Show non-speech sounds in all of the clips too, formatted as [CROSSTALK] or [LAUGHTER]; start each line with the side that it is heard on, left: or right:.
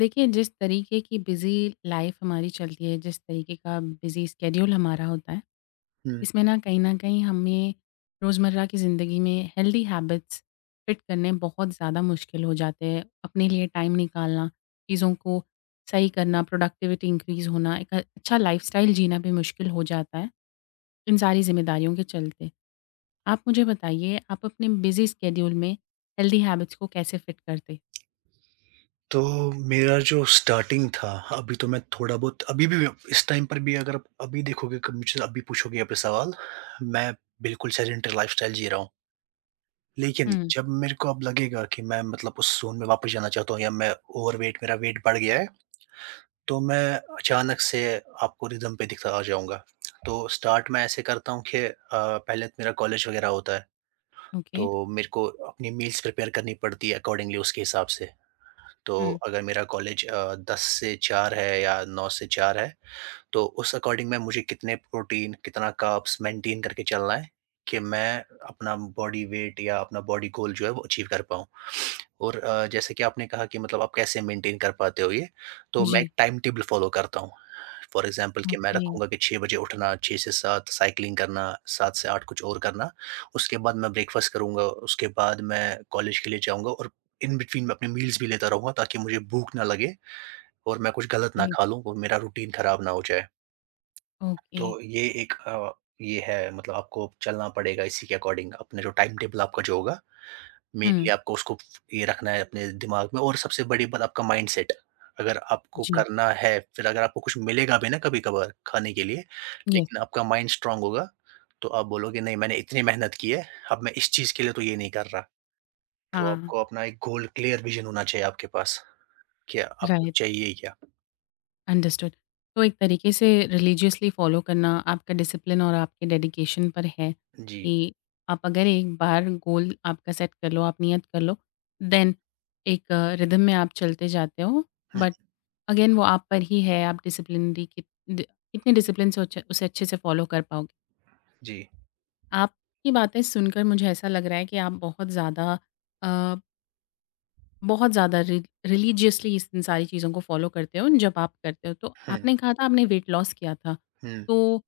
left: देखिए, जिस तरीके की बिज़ी लाइफ़ हमारी चलती है, जिस तरीके का बिज़ी स्केड्यूल हमारा होता है,
right: हुँ,
left: इसमें ना कहीं न कहीं हमें रोज़मर्रा की ज़िंदगी में हेल्दी हैबिट्स फिट करने बहुत ज़्यादा मुश्किल हो जाते हैं। अपने लिए टाइम निकालना, चीज़ों को सही करना, प्रोडक्टिविटी इंक्रीज़ होना, एक अच्छा लाइफ़स्टाइल जीना भी मुश्किल हो जाता है, इन सारी ज़िम्मेदारियों के चलते। आप मुझे बताइए, आप अपने बिज़ी स्केड्यूल में हेल्दी हैबिट्स को कैसे फिट करते?
right: तो मेरा जो स्टार्टिंग था, अभी तो मैं थोड़ा बहुत अभी भी इस टाइम पर भी अगर आप अभी देखोगे क मुझसे अभी पूछोगे आप ये सवाल, मैं बिल्कुल सेडेंटरी लाइफ़स्टाइल जी रहा हूँ। लेकिन
left: हुँ,
right: जब मेरे को अब लगेगा कि मैं मतलब उस ज़ोन में वापस जाना चाहता हूँ या मैं ओवरवेट मेरा वेट बढ़ गया है, तो मैं अचानक से आपको रिदम पे दिखता आ जाऊँगा। तो स्टार्ट मैं ऐसे करता हूँ कि पहले तो मेरा कॉलेज वगैरह होता है,
left: ओके।
right: तो मेरे को अपनी मील्स प्रिपेयर करनी पड़ती है अकॉर्डिंगली उसके हिसाब से। तो
left: हुँ।
right: अगर मेरा कॉलेज 10 से 4 है या 9 से 4 है, तो उस अकॉर्डिंग में मुझे कितने प्रोटीन, कितना कार्ब्स मेंटेन करके चलना है कि मैं अपना बॉडी वेट या अपना बॉडी गोल जो है वो अचीव कर पाऊँ। और जैसे कि आपने कहा कि मतलब आप कैसे मेंटेन कर पाते हो ये, तो मैं एक
left: जी।
right: टाइम टेबल फ़ॉलो करता हूँ। फॉर एग्ज़ाम्पल कि मैं
left: ओके,
right: रखूँगा कि 6 बजे उठना, 6 से 7 साइक्लिंग करना, 7 से 8 कुछ और करना। उसके बाद मैं ब्रेकफ़ास्ट करूँगा, उसके बाद मैं कॉलेज के लिए जाऊँगा और इन बिटवीन मैं अपने मील्स भी लेता रहूँगा ताकि मुझे भूख ना लगे और मैं कुछ गलत ना
left: ओके,
right: खा लूँ और मेरा रूटीन ख़राब ना हो जाए।
left: ओके।
right: तो ये एक ये है मतलब आपको चलना पड़ेगा इसी के अकॉर्डिंग अपने जो टाइम टेबल आपका जो होगा, मेनली
left: हुँ।
right: आपको उसको ये रखना है अपने दिमाग में और सबसे बड़ी बात आपका माइंडसेट। अगर आपको
left: जी,
right: करना है, फिर अगर आपको कुछ मिलेगा भी ना कभी-कभार खाने के लिए,
left: यस।
right: लेकिन आपका माइंड स्ट्रॉन्ग होगा, तो आप बोलोगे नहीं मैंने इतनी मेहनत की है, अब मैं इस चीज़ के लिए तो ये नहीं कर रहा। तो
left: हाँ,
right: आपको अपना एक गोल क्लियर विज़न होना चाहिए आपके पास, क्या आपको
left: राइट,
right: चाहिए क्या?
left: अंडरस्टूड। तो एक तरीके से रिलीजियसली फ़ॉलो करना आपका डिसिप्लिन और आपके डेडिकेशन पर है
right: जी।
left: कि आप अगर एक बार गोल आपका सेट कर लो, आप नियत कर लो, देन एक रिदम में आप चलते जाते हो,
right: हुँ,
left: बट अगेन वो आप पर ही है, आप डिसिप्लिनरी कित द कितने डिसिप्लिन से उच उसे अच्छे से फ़ॉलो कर पाओगे।
right: जी।
left: आपकी बातें सुनकर मुझे ऐसा लग रहा है कि आप अ बहुत ज़्यादा रि रिलीजियसली इस इन सारी चीज़ों को फ़ॉलो करते हो, जब आप करते हो। तो
right: हुँ,
left: आपने कहा था आपने वेट लॉस किया था,
right: हुँ।
left: तो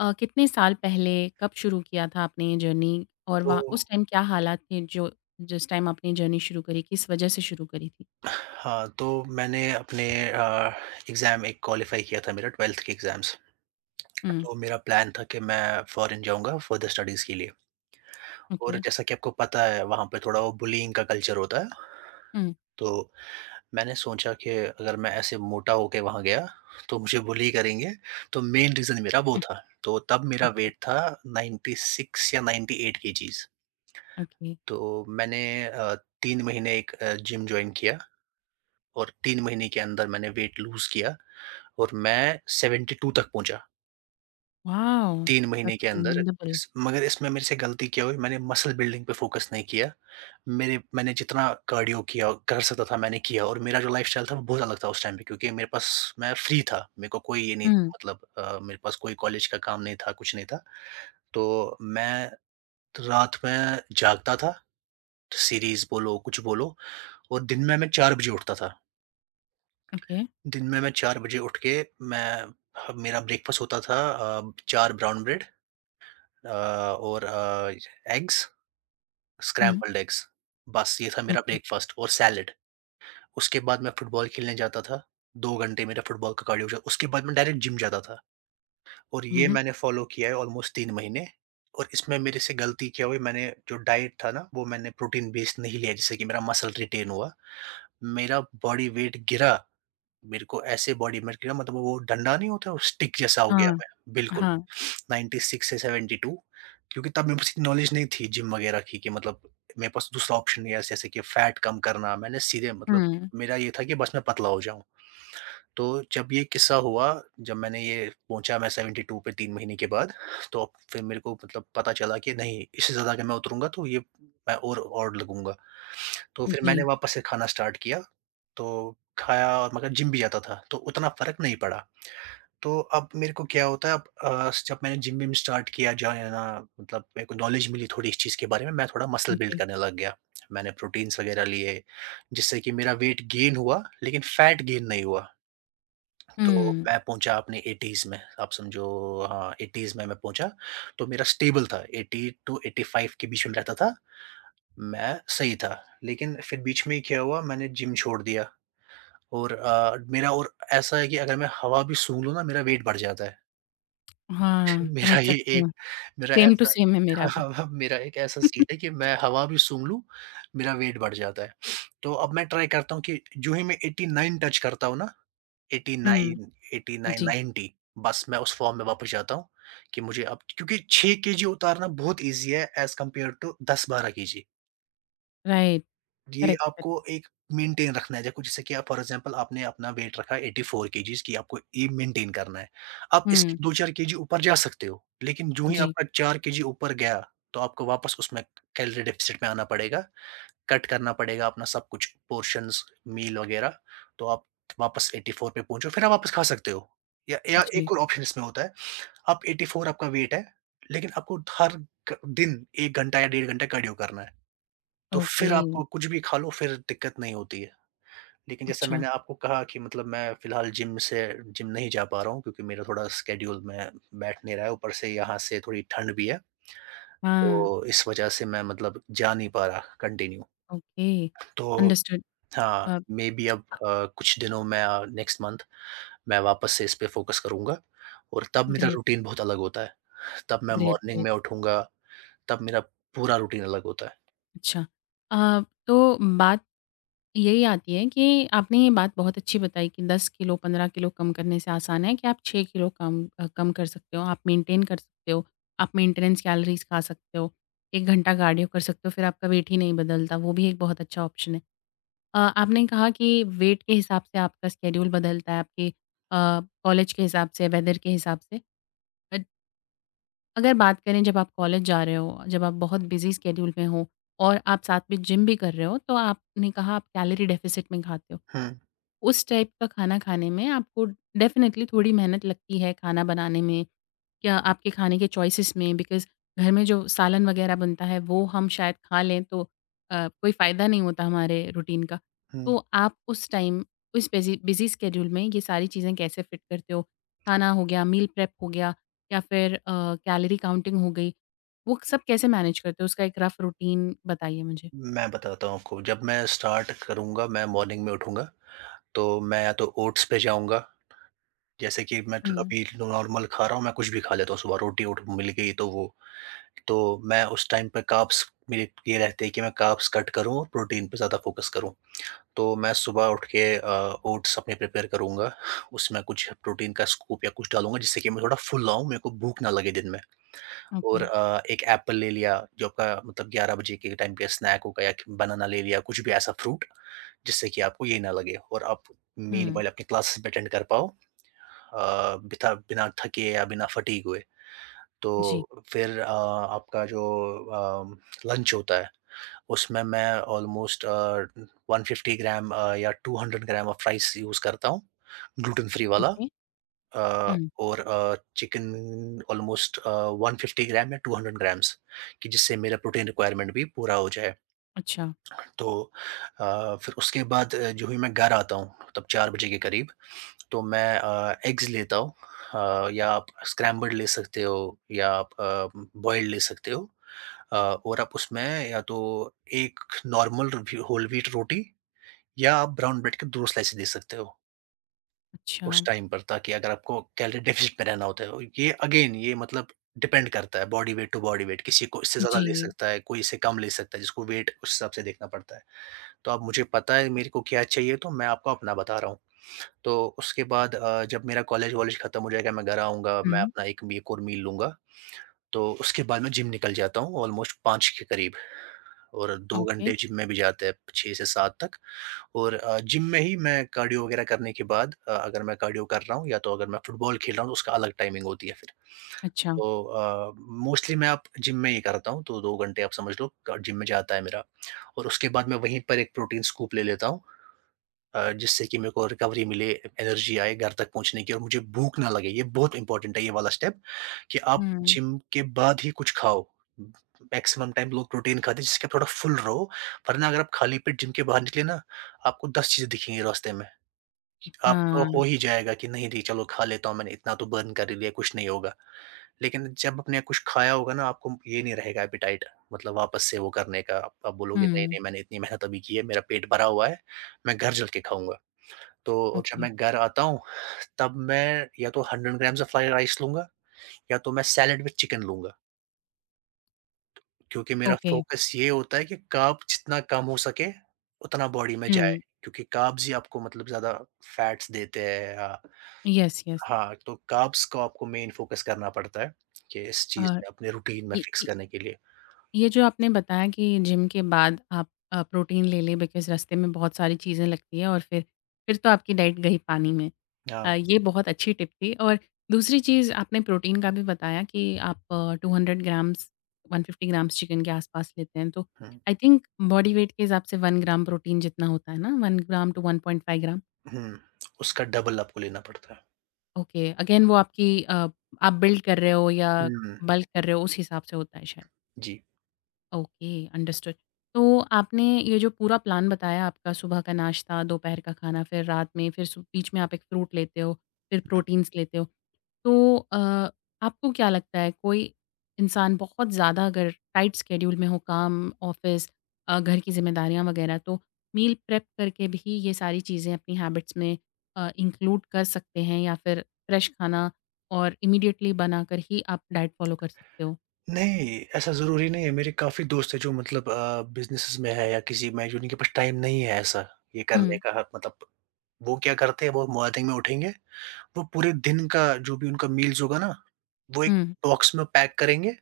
left: कितने साल पहले कब शुरू किया था आपने ये जर्नी? और
right: तो
left: वहाँ उस टाइम क्या हालात थे जो जिस टाइम आपने जर्नी शुरू करी, किस वजह से शुरू करी थी?
right: हाँ, तो मैंने अपने अ, एग्ज़ाम एक क्वालिफ़ाई किया था मेरा 12th के एग्ज़ाम्स।
left: हुँ,
right: तो मेरा प्लान था कि मैं फ़ॉरेन जाऊँगा फर्दर स्टडीज़ के लिए
left: ओके।
right: और जैसा कि आपको पता है वहाँ पे थोड़ा वो बुलिंग का कल्चर होता है।
left: हुँ,
right: तो मैंने सोचा कि अगर मैं ऐसे मोटा होके वहाँ गया तो मुझे बुली करेंगे, तो मेन रीज़न मेरा वो
left: हुँ,
right: था। तो तब मेरा
left: ओके,
right: वेट था 96 या 98 केजीज़।
left: ओके।
right: तो मैंने 3 महीने एक जिम जॉइन किया और 3 महीने के अंदर मैंने वेट लूज़ किया और मैं 72 तक पहुँचा
left: वॉव!
right: 3 महीने
left: दैट्स
right: के अंदर।
left: कमेंडेबल।
right: इस मगर इसमें मेरे से गलती क्या हुई मैंने मसल बिल्डिंग पे फ़ोकस नहीं किया। मेरे मैंने जितना कार्डियो किया कर सकता था मैंने किया और मेरा जो लाइफ़स्टाइल था वो बहुत अलग था उस टाइम पे क्योंकि मेरे पास मैं फ्री था। मेरे को कोई ये नहीं था,
left: हुँ,
right: मतलब मेरे पास कोई कॉलेज का काम नहीं था, कुछ नहीं था। तो मैं रात में जागता था, सीरीज़ बोलो, कुछ बोलो और दिन में मैं 4 बजे उठता था।
left: ओके।
right: दिन में मैं 4 बजे उठ के मैं ह मेरा ब्रेकफ़ास्ट होता था 4 ब्राउन ब्रेड और एग्स,
left: हुँ,
right: स्क्रैम्बल्ड एग्स, बस ये था मेरा
left: ओके।
right: ब्रेकफ़ास्ट और सैलेड। उसके बाद मैं फुटबॉल खेलने जाता था, 2 घंटे मेरा फुटबॉल का कार्डियो हो जा उसके बाद मैं डायरेक्ट जिम जाता था और
left: हुँ,
right: ये
left: हुँ।
right: मैंने फ़ॉलो किया है ऑलमोस्ट 3 महीने और इसमें मेरे से गलती क्या हुई मैंने जो डाइट था ना, वो मैंने प्रोटीन बेस्ड नहीं लिया जिससे कि मेरा मसल रिटेन हुआ। मेरा बॉडी वेट गिरा मेरे को ऐसे बॉडी में गिरा मतलब वो डंडा नहीं होता स्टिक जैसा हो गया
left: हाँ,
right: मैं, बिल्कुल
left: हाँ।
right: 96 से 72 क्योंकि तब मेरे पास इतनी नॉलेज नहीं थी जिम वगैरह की कि मतलब मेरे पास दूसरा ऑप्शन नहीं है जैसे कि फैट कम करना। मैंने सीधे मतलब
left: हुँ,
right: मेरा ये था कि बस मैं पतला हो जाऊँ। तो जब ये किस्सा हुआ, जब मैंने ये पहुँचा मैं 72 पे 3 महीने के बाद, तो फिर मेरे को मतलब पता चला कि नहीं इससे ज़्यादा अगर मैं उतरूँगा तो ये मैं और लगूँगा। तो फिर मैंने
left: जी,
right: वापस से खाना स्टार्ट किया तो खाया और मगर जिम भी जाता था, तो उतना फ़र्क नहीं पड़ा। तो अब मेरे को क्या होता है अब जब मैंने जिम-विम स्टार्ट किया जाना मतलब मेरे को नॉलेज मिली थोड़ी इस चीज़ के बारे में, मैं थोड़ा मसल बिल्ड
left: ओके।
right: करने लग गया। मैंने प्रोटीन्स वगैरह लिए, जिससे कि मेरा वेट गेन हुआ, लेकिन फैट गेन नहीं हुआ। तो
left: हुँ,
right: मैं पहुँचा अपने 80s में, आप समझो हाँ, 80s में मैं पहुँचा, तो मेरा स्टेबल था, 80 टू 85 के बीच में रहता था, मैं सही था। लेकिन फिर बीच में ही क्या हुआ, मैंने जिम छोड़ दिया। और मेरा और ऐसा है कि अगर मैं हवा भी सूँघ लूँ ना मेरा वेट बढ़ जाता है। [LAUGHS]
left: हाँ, समझ
right: मेरा ये
left: सकती
right: एक
left: हूँ।
right: मेरा
left: सेम टू
right: ऐसा
left: सेम है
right: [LAUGHS]
left: मेरा
right: हाँ,
left: भी।
right: हाँ, हाँ, [LAUGHS] मेरा एक ऐसा सीन है कि मैं हवा भी सूँघ लूँ, मेरा वेट बढ़ जाता है। तो अब मैं ट्राई करता हूँ कि जो ही मैं 89 टच करता हूँ ना
left: हुँ,
right: 89, 89,
left: जी,
right: 90 बस मैं उस फॉर्म में वापस जाता हूँ कि मुझे अब क्योंकि 6 केजी उतारना बहुत ईज़ी है as compare to 10-12 KG.
left: Right,
right: ये
left: करेक्ट, करेक्ट।
right: आपको एक मेंटेन रखना है जैसे कुछ जैसे कि आप फॉर एग्जांपल आपने अपना वेट रखा 84 केजीस की आपको ये मेंटेन करना है। आप इसके
left: हुँ,
right: 2-4 केजी ऊपर जा सकते हो, लेकिन जो ही
left: जी,
right: आपका 4 केजी ऊपर गया, तो आपको वापस उसमें कैलोरी डेफिसिट में आना पड़ेगा, कट करना पड़ेगा अपना सब कुछ पोर्शंस, मील वगैरह, तो आप वापस 84 पे पहुँचो, फिर आप वापस खा सकते हो। या
left: जी,
right: एक और ऑप्शन इसमें होता है, आप 84 आपका वेट है, लेकिन आपको हर क दिन 1 घंटा या 1.5 घंटा कार्डियो करना है। तो
left: ओके,
right: फिर आपको कुछ भी खा लो, फिर दिक्कत नहीं होती है। लेकिन जैसा
left: अच्छा,
right: मैंने आपको कहा कि मतलब मैं फ़िलहाल जिम से जिम नहीं जा पा रहा हूँ क्योंकि मेरा थोड़ा स्केड्यूल में बैठ नहीं रहा है, ऊपर से यहाँ से थोड़ी ठंड भी है,
left: हाँ,
right: तो इस वज़ह से मैं मतलब जा नहीं पा रहा कंटिन्यू।
left: ओके,
right: तो
left: अंडरस्टूड।
right: हाँ,
left: अ,
right: मेबी अब कुछ दिनों में नेक्स्ट मंथ मैं वापस से इस पे फ़ोकस करूँगा और तब मेरा
left: ग्रेट,
right: रूटीन बहुत अलग होता है। तब मैं
left: ग्रेट,
right: मॉर्निंग
left: ग्रेट,
right: में उठूँगा, तब मेरा पूरा रूटीन अलग होता है।
left: अच्छा। तो बात यही आती है कि आपने ये बात बहुत अच्छी बताई कि 10 किलो, 15 किलो कम करने से आसान है कि आप 6 किलो कम कम कर सकते हो, आप मेंटेन कर सकते हो, आप मेंटेनेंस कैलोरीज़ खा सकते हो, 1 घंटा कार्डियो कर सकते हो, फिर आपका वेट ही नहीं बदलता, वो भी एक बहुत अच्छा ऑप्शन है। आपने कहा कि वेट के हिसाब से आपका स्केड्यूल बदलता है, आपके अ, कॉलेज के हिसाब से, वेदर के हिसाब से। बट अगर बात करें जब आप कॉलेज जा रहे हो, जब आप बहुत बिज़ी स्केड्यूल में हो और आप साथ में जिम भी कर रहे हो, तो आपने कहा आप कैलोरी डेफ़िसिट में खाते हो।
right: हुँ,
left: उस टाइप का खाना खाने में आपको डेफ़िनेटली थोड़ी मेहनत लगती है खाना बनाने में, या आपके खाने के चॉइसेस में बिकॉज़ घर में जो सालन वग़ैरह बनता है वो हम शायद खा लें तो कोई फ़ायदा नहीं होता हमारे रूटीन का।
right: हुँ।
left: तो आप उस टाइम उस बिज़ी बिज़ी स्केड्यूल में ये सारी चीज़ें कैसे फ़िट करते हो? खाना हो गया, मील प्रेप हो गया या फिर कैलोरी काउंटिंग हो गई, वो सब कैसे मैनेज करते हो? उसका एक रफ़ रूटीन बताइए मुझे।
right: मैं बताता हूँ आपको, जब मैं स्टार्ट करूँगा, मैं मॉर्निंग में उठूँगा, तो मैं या तो ओट्स पे जाऊँगा, जैसे कि मैं ट
left: हुँ,
right: अभी नॉर्मल खा रहा हूँ, मैं कुछ भी खा लेता हूँ सुबह, रोटी ओट मिल गई तो वो। तो मैं उस टाइम पे कार्ब्स मेरे ये रहते हैं कि मैं कार्ब्स कट करूँ और प्रोटीन पे ज़्यादा फ़ोकस करूँ। तो मैं सुबह उठ के ओट्स अपने प्रिपेयर करूँगा, उसमें कुछ प्रोटीन का स्कूप या कुछ डालूँगा, जिससे कि मैं थोड़ा फुल आऊँ, मेरे को भूख ना लगे दिन में।
left: ओके।
right: और एक एप्पल ले लिया, जो आपका मतलब 11 बजे के टाइम पे स्नैक होगा या क बनाना ले लिया, कुछ भी ऐसा फ्रूट। जिससे कि आपको ये ना लगे और आप
left: हुँ,
right: मीनवाइल अपनी क्लासेस भी अटेंड कर पाओ बिथा बिना थके या बिना फटीग हुए। तो
left: जी।
right: फिर आपका जो अम, लंच होता है, उसमें मैं ऑलमोस्ट 150 ग्राम या 200 ग्राम ऑफ राइस यूज़ करता हूँ, ग्लूटेन फ्री वाला
left: ओके।
right: अ,
left: हुँ,
right: और चिकन ऑलमोस्ट 150 ग्राम या 200 ग्राम्स कि जिससे मेरा प्रोटीन रिक्वायरमेंट भी पूरा हो जाए।
left: अच्छा।
right: तो फिर उसके बाद जो भी मैं घर आता हूँ, तब 4 बजे के करीब तो मैं एग्स लेता हूँ या आप स्क्रैम्बल्ड ले सकते हो या आप बॉइल्ड ले सकते हो और आप उसमें या तो एक नॉर्मल होल व्हीट रोटी या आप ब्राउन ब्रेड के दो स्लाइसेस दे सकते हो
left: अच्छा,
right: उस टाइम पर ताकि अगर आपको कैलोरी डेफिसिट में रहना होता है और ये अगेन ये मतलब डिपेंड करता है body weight to body weight किसी को इससे ज़्यादा
left: जी।
right: ले सकता है कोई इससे कम ले सकता है जिसको वेट उस हिसाब से देखना पड़ता है तो अब मुझे पता है मेरे को क्या चाहिए तो मैं आपको अपना बता रहा हूँ तो उसके बाद जब मेरा कॉलेज वॉलेज खत्म हो जाएगा, मैं घर आऊँगा, मैं
left: हुँ,
right: अपना एक और मील लूँगा। तो उसके बाद मैं जिम निकल जाता हूँ ऑलमोस्ट 5 के करीब और 2
left: ओके,
right: घंटे जिम में भी जाते हैं 6 से 7 तक और जिम में ही मैं कार्डियो वगैरह करने के बाद अगर मैं कार्डियो कर रहा हूँ या तो अगर मैं फुटबॉल खेल रहा हूँ, तो उसका अलग टाइमिंग होती है फिर।
left: अच्छा।
right: तो मोस्टली मैं अब जिम में ही करता हूँ, तो 2 घंटे आप समझ लो क जिम में जाता है मेरा और उसके बाद मैं वहीं पर एक प्रोटीन स्कूप ले लेता हूँ। जिससे कि मेरे को रिकवरी मिले, एनर्जी आए घर तक पहुँचने की और मुझे भूख ना लगे। ये बहुत इम्पोर्टेंट है ये वाला स्टेप कि आप
left: हुँ,
right: जिम के बाद ही कुछ खाओ। मैक्सिमम टाइम लोग प्रोटीन खाते हैं जिससे कि आप थोड़ा फुल रहो, वरना अगर आप खाली पेट जिम के बाहर निकले ना, आपको 10 चीज़ें दिखेंगी रास्ते में। आपको हो
left: हाँ,
right: ही जाएगा कि नहीं जी चलो खा लेता हूँ मैंने इतना तो बर्न कर ही लिया, कुछ नहीं होगा। लेकिन जब आपने कुछ खाया होगा ना आपको ये नहीं रहेगा एपेटाइट मतलब वापस से वो करने का। आप बोलोगे नहीं,
left: हुँ,
right: नहीं मैंने इतनी मेहनत अभी की है, मेरा पेट भरा हुआ है, मैं घर चल के खाऊँगा। तो और जब
left: ओके,
right: मैं घर आता हूँ तब मैं या तो 100 ग्राम्स ऑफ फ्राइड राइस लूँगा या तो मैं सैलेड विद चिकन लूँगा, क्योंकि मेरा
left: ओके।
right: फ़ोकस ये होता है कि कार्ब जितना कम हो सके उतना बॉडी में जाए,
left: हुँ,
right: क्योंकि कार्ब्स ही आपको मतलब ज़्यादा फैट्स देते हैं या
left: येस, येस।
right: हाँ, तो कार्ब्स को आपको मेन फ़ोकस करना पड़ता है कि इस चीज़
left: और
right: में अपने रूटीन में
left: इ
right: फिक्स
left: इ
right: करने के लिए।
left: ये जो आपने बताया कि जिम के बाद आप प्रोटीन ले लें बिकॉज़ रास्ते में बहुत सारी चीज़ें लगती हैं और फिर तो आपकी डाइट गई पानी में।
right: हाँ।
left: ये बहुत अच्छी टिप थी और दूसरी चीज़ आपने प्रोटीन का भी बताया कि आप 200 ग्राम्स 150 ग्राम्स चिकन के आस-पास लेते हैं। तो
right: हुँ।
left: आई थिंक बॉडी वेट के हिसाब से 1 ग्राम प्रोटीन जितना होता है ना 1 ग्राम टू 1.5 ग्राम।
right: हुँ, उसका डबल आपको लेना पड़ता है।
left: ओके अगेन वो आपकी आप बिल्ड कर रहे हो या
right: हुँ।
left: बल्क कर रहे हो उस हिसाब से होता है शायद।
right: जी।
left: Okay, understood. तो आपने ये जो पूरा प्लान बताया आपका सुबह का नाश्ता, दोपहर का खाना, फिर रात में, फिर सु बीच में आप एक फ्रूट लेते हो, फिर
right: हुँ।
left: प्रोटीन्स लेते हो। तो आपको क्या लगता है कोई इंसान बहुत ज़्यादा अगर टाइट स्केड्यूल में हो काम, ऑफ़िस घर की ज़िम्मेदारियाँ वग़ैरह तो मील प्रेप करके भी ये सारी चीज़ें अपनी हैबिट्स में इंक्लूड कर सकते हैं या फिर फ्रेश खाना और इमीडिएटली बनाकर ही आप डाइट फ़ॉलो कर सकते हो?
right: नहीं, ऐसा ज़रूरी नहीं है, मेरे काफ़ी दोस्त हैं जो मतलब बिज़नेसेस में है या किसी में जो उनके पास टाइम नहीं है ऐसा, ये करने
left: हुँ,
right: का मतलब वो क्या करते हैं, वो मॉर्निंग में उठेंगे, वो पूरे दिन का जो भी उनका मील्स होगा ना, वो एक
left: हुँ,
right: बॉक्स में पैक करेंगे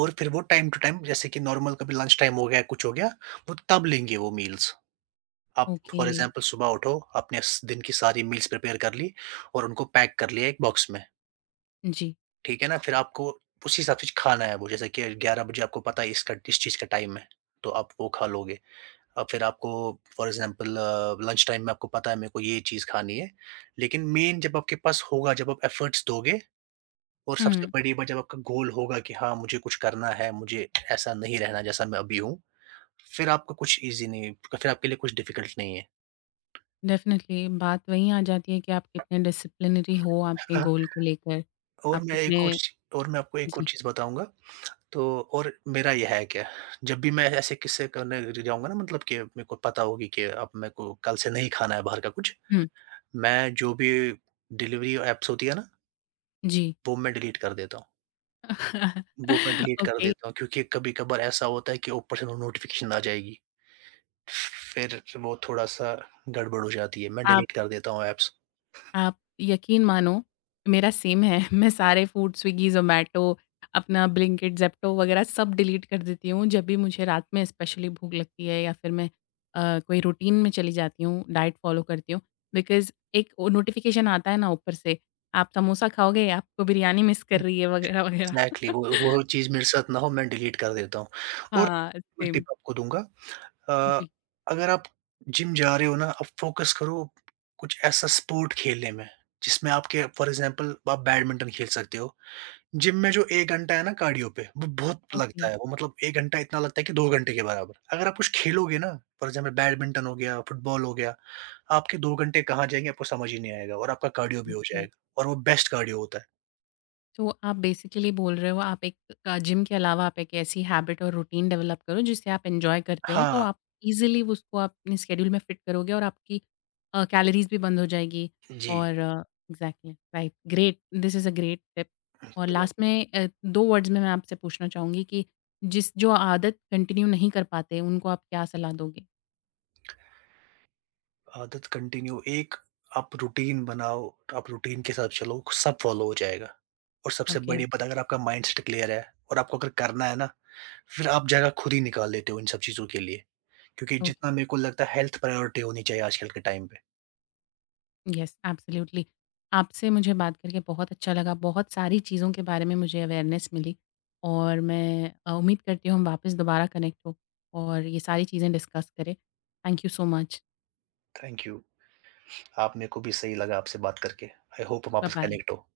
right: और फिर वो टाइम टू टाइम जैसे कि नॉर्मल कभी लंच टाइम हो गया, कुछ हो गया, वो तब लेंगे वो मील्स। आप
left: ओके।
right: फॉर एग्ज़ाम्पल सुबह उठो, आपने स दिन की सारी मील्स प्रिपेयर कर ली और उनको पैक कर लिया एक बॉक्स में।
left: जी।
right: ठीक है ना? फिर आपको उस हिसाब से खाना है वो जैसे कि 11 बजे आपको पता है इसका इस चीज़ का टाइम है, तो आप वो खा लोगे। अब फिर आपको फॉर एग्ज़ाम्पल लंच टाइम में आपको पता है मेरे को ये चीज़ खानी है, लेकिन मेन जब आपके पास होगा, जब आप एफर्ट्स दोगे और सबसे
left: हुँ,
right: बड़ी बात जब आपका गोल होगा कि हाँ, मुझे कुछ करना है, मुझे ऐसा नहीं रहना जैसा मैं अभी हूँ, फिर आपको कुछ ईज़ी नहीं फिर आपके लिए कुछ डिफ़िकल्ट नहीं है।
left: डेफ़िनिटली बात वहीं आ जाती है कि आप कितने डिसिप्लिनरी हो आपके
right: हाँ।
left: गोल को लेकर। आप कितने
right: और मैं आपको एक और
left: जी।
right: चीज़ बताऊँगा। तो और मेरा ये है क्या, जब भी मैं ऐसे किस्से करने ज जाऊँगा ना मतलब कि मेरे को पता होगी कि अब मेरे को कल से नहीं खाना है बाहर का कुछ,
left: हुँ,
right: मैं जो भी डिलीवरी ऐप्स होती है ना,
left: जी।
right: वो मैं डिलीट कर देता हूँ।
left: [LAUGHS]
right: वो मैं डिलीट कर
left: ओके,
right: देता हूँ क्योंकि कभी-कभार ऐसा होता है कि ऊपर से नोटिफ़िकेशन आ जाएगी, फिर वो थोड़ा-सा गड़बड़ हो जाती है, मैं
left: आप
right: डिलीट कर देता हूँ ऐप्स।
left: आप यकीन मानो, मेरा सेम है। [LAUGHS] मैं सारे फूड स्विग्गी, ज़ोमैटो, अपना ब्लिंकिट, ज़ेप्टो वगैरह सब डिलीट कर देती हूँ, जब भी मुझे रात में स्पेशली भूख लगती है या फिर मैं कोई रूटीन में चली जाती हूँ, डाइट फ़ॉलो करती हूँ। बिकॉज़ एक वो नोटिफ़िकेशन आता है ना ऊपर से, आप समोसा खाओगे, आपको बिरयानी मिस कर
right: हुँ,
left: रही है वगैरह-वगैरह।
right: एग्ज़ैक्टली वो
left: [LAUGHS]
right: वो चीज़ मेरे साथ ना हो मैं डिलीट कर देता हूँ और
left: हाँ,
right: मैं टिप
left: सेम।
right: आपको दूँगा अ,
left: जी,
right: अगर आप जिम जा रहे हो ना, आप फ़ोकस करो कुछ ऐसा स्पोर्ट खेलने में, जिसमें आपके फॉर एग्ज़ाम्पल आप बैडमिंटन खेल सकते हो। जिम में जो 1 घंटा है ना कार्डियो पे, वो बहुत
left: ओके,
right: लगता है, वो मतलब 1 घंटा इतना लगता है कि 2 घंटे के बराबर। अगर आप कुछ खेलोगे ना, फॉर एग्ज़ाम्पल बैडमिंटन हो गया, फुटबॉल हो गया, आपके 2 घंटे कहाँ जाएँगे आपको समझ ही नहीं आएगा और आपका कार्डियो भी हो
left: ओके।
right: जाएगा और वो बेस्ट कार्डियो होता है।
left: तो आप बेसिकली बोल रहे हो आप एक जिम के अलावा आप एक ऐसी हैबिट और रूटीन डेवलप करो जिससे आप एंजॉय करते हो तो
right: हाँ।
left: आप इजीली उसको आप अपने स्केड्यूल में फिट करोगे और आपकी कैलोरीज भी बंद हो जाएगी
right: जी।
left: और exactly right great this is a great tip और
right: तो
left: लास्ट में दो वर्ड्स में मैं आपसे पूछना चाहूँगी कि जिस जो आदत कंटिन्यू नहीं कर पाते उनको आप क्या सलाह दोगे
right: आदत कंटिन्यू एक आप रूटीन बनाओ, आप रूटीन के साथ चलो, सब फ़ॉलो हो जाएगा। और सबसे
left: ओके।
right: बड़ी बात अगर आपका माइंडसेट क्लियर है और आपको अगर करना है ना, फिर आप जगह खुद ही निकाल लेते हो इन सब चीज़ों के लिए। क्योंकि जितना मेरे को लगता है हेल्थ प्रायोरिटी होनी चाहिए आजकल के टाइम पे।
left: Yes, absolutely. आपसे मुझे बात करके बहुत अच्छा लगा, बहुत सारी चीज़ों के बारे में मुझे अवेयरनेस मिली और मैं उम्मीद करती हूँ हम वापस दोबारा कनेक्ट हों और ये सारी चीज़ें डिस्कस करें। Thank you so much.
right: Thank you. आप मेरे को भी सही लगा आपसे बात करके। आई होप हम वापस
left: बाय-बाय।
right: कनेक्ट हो।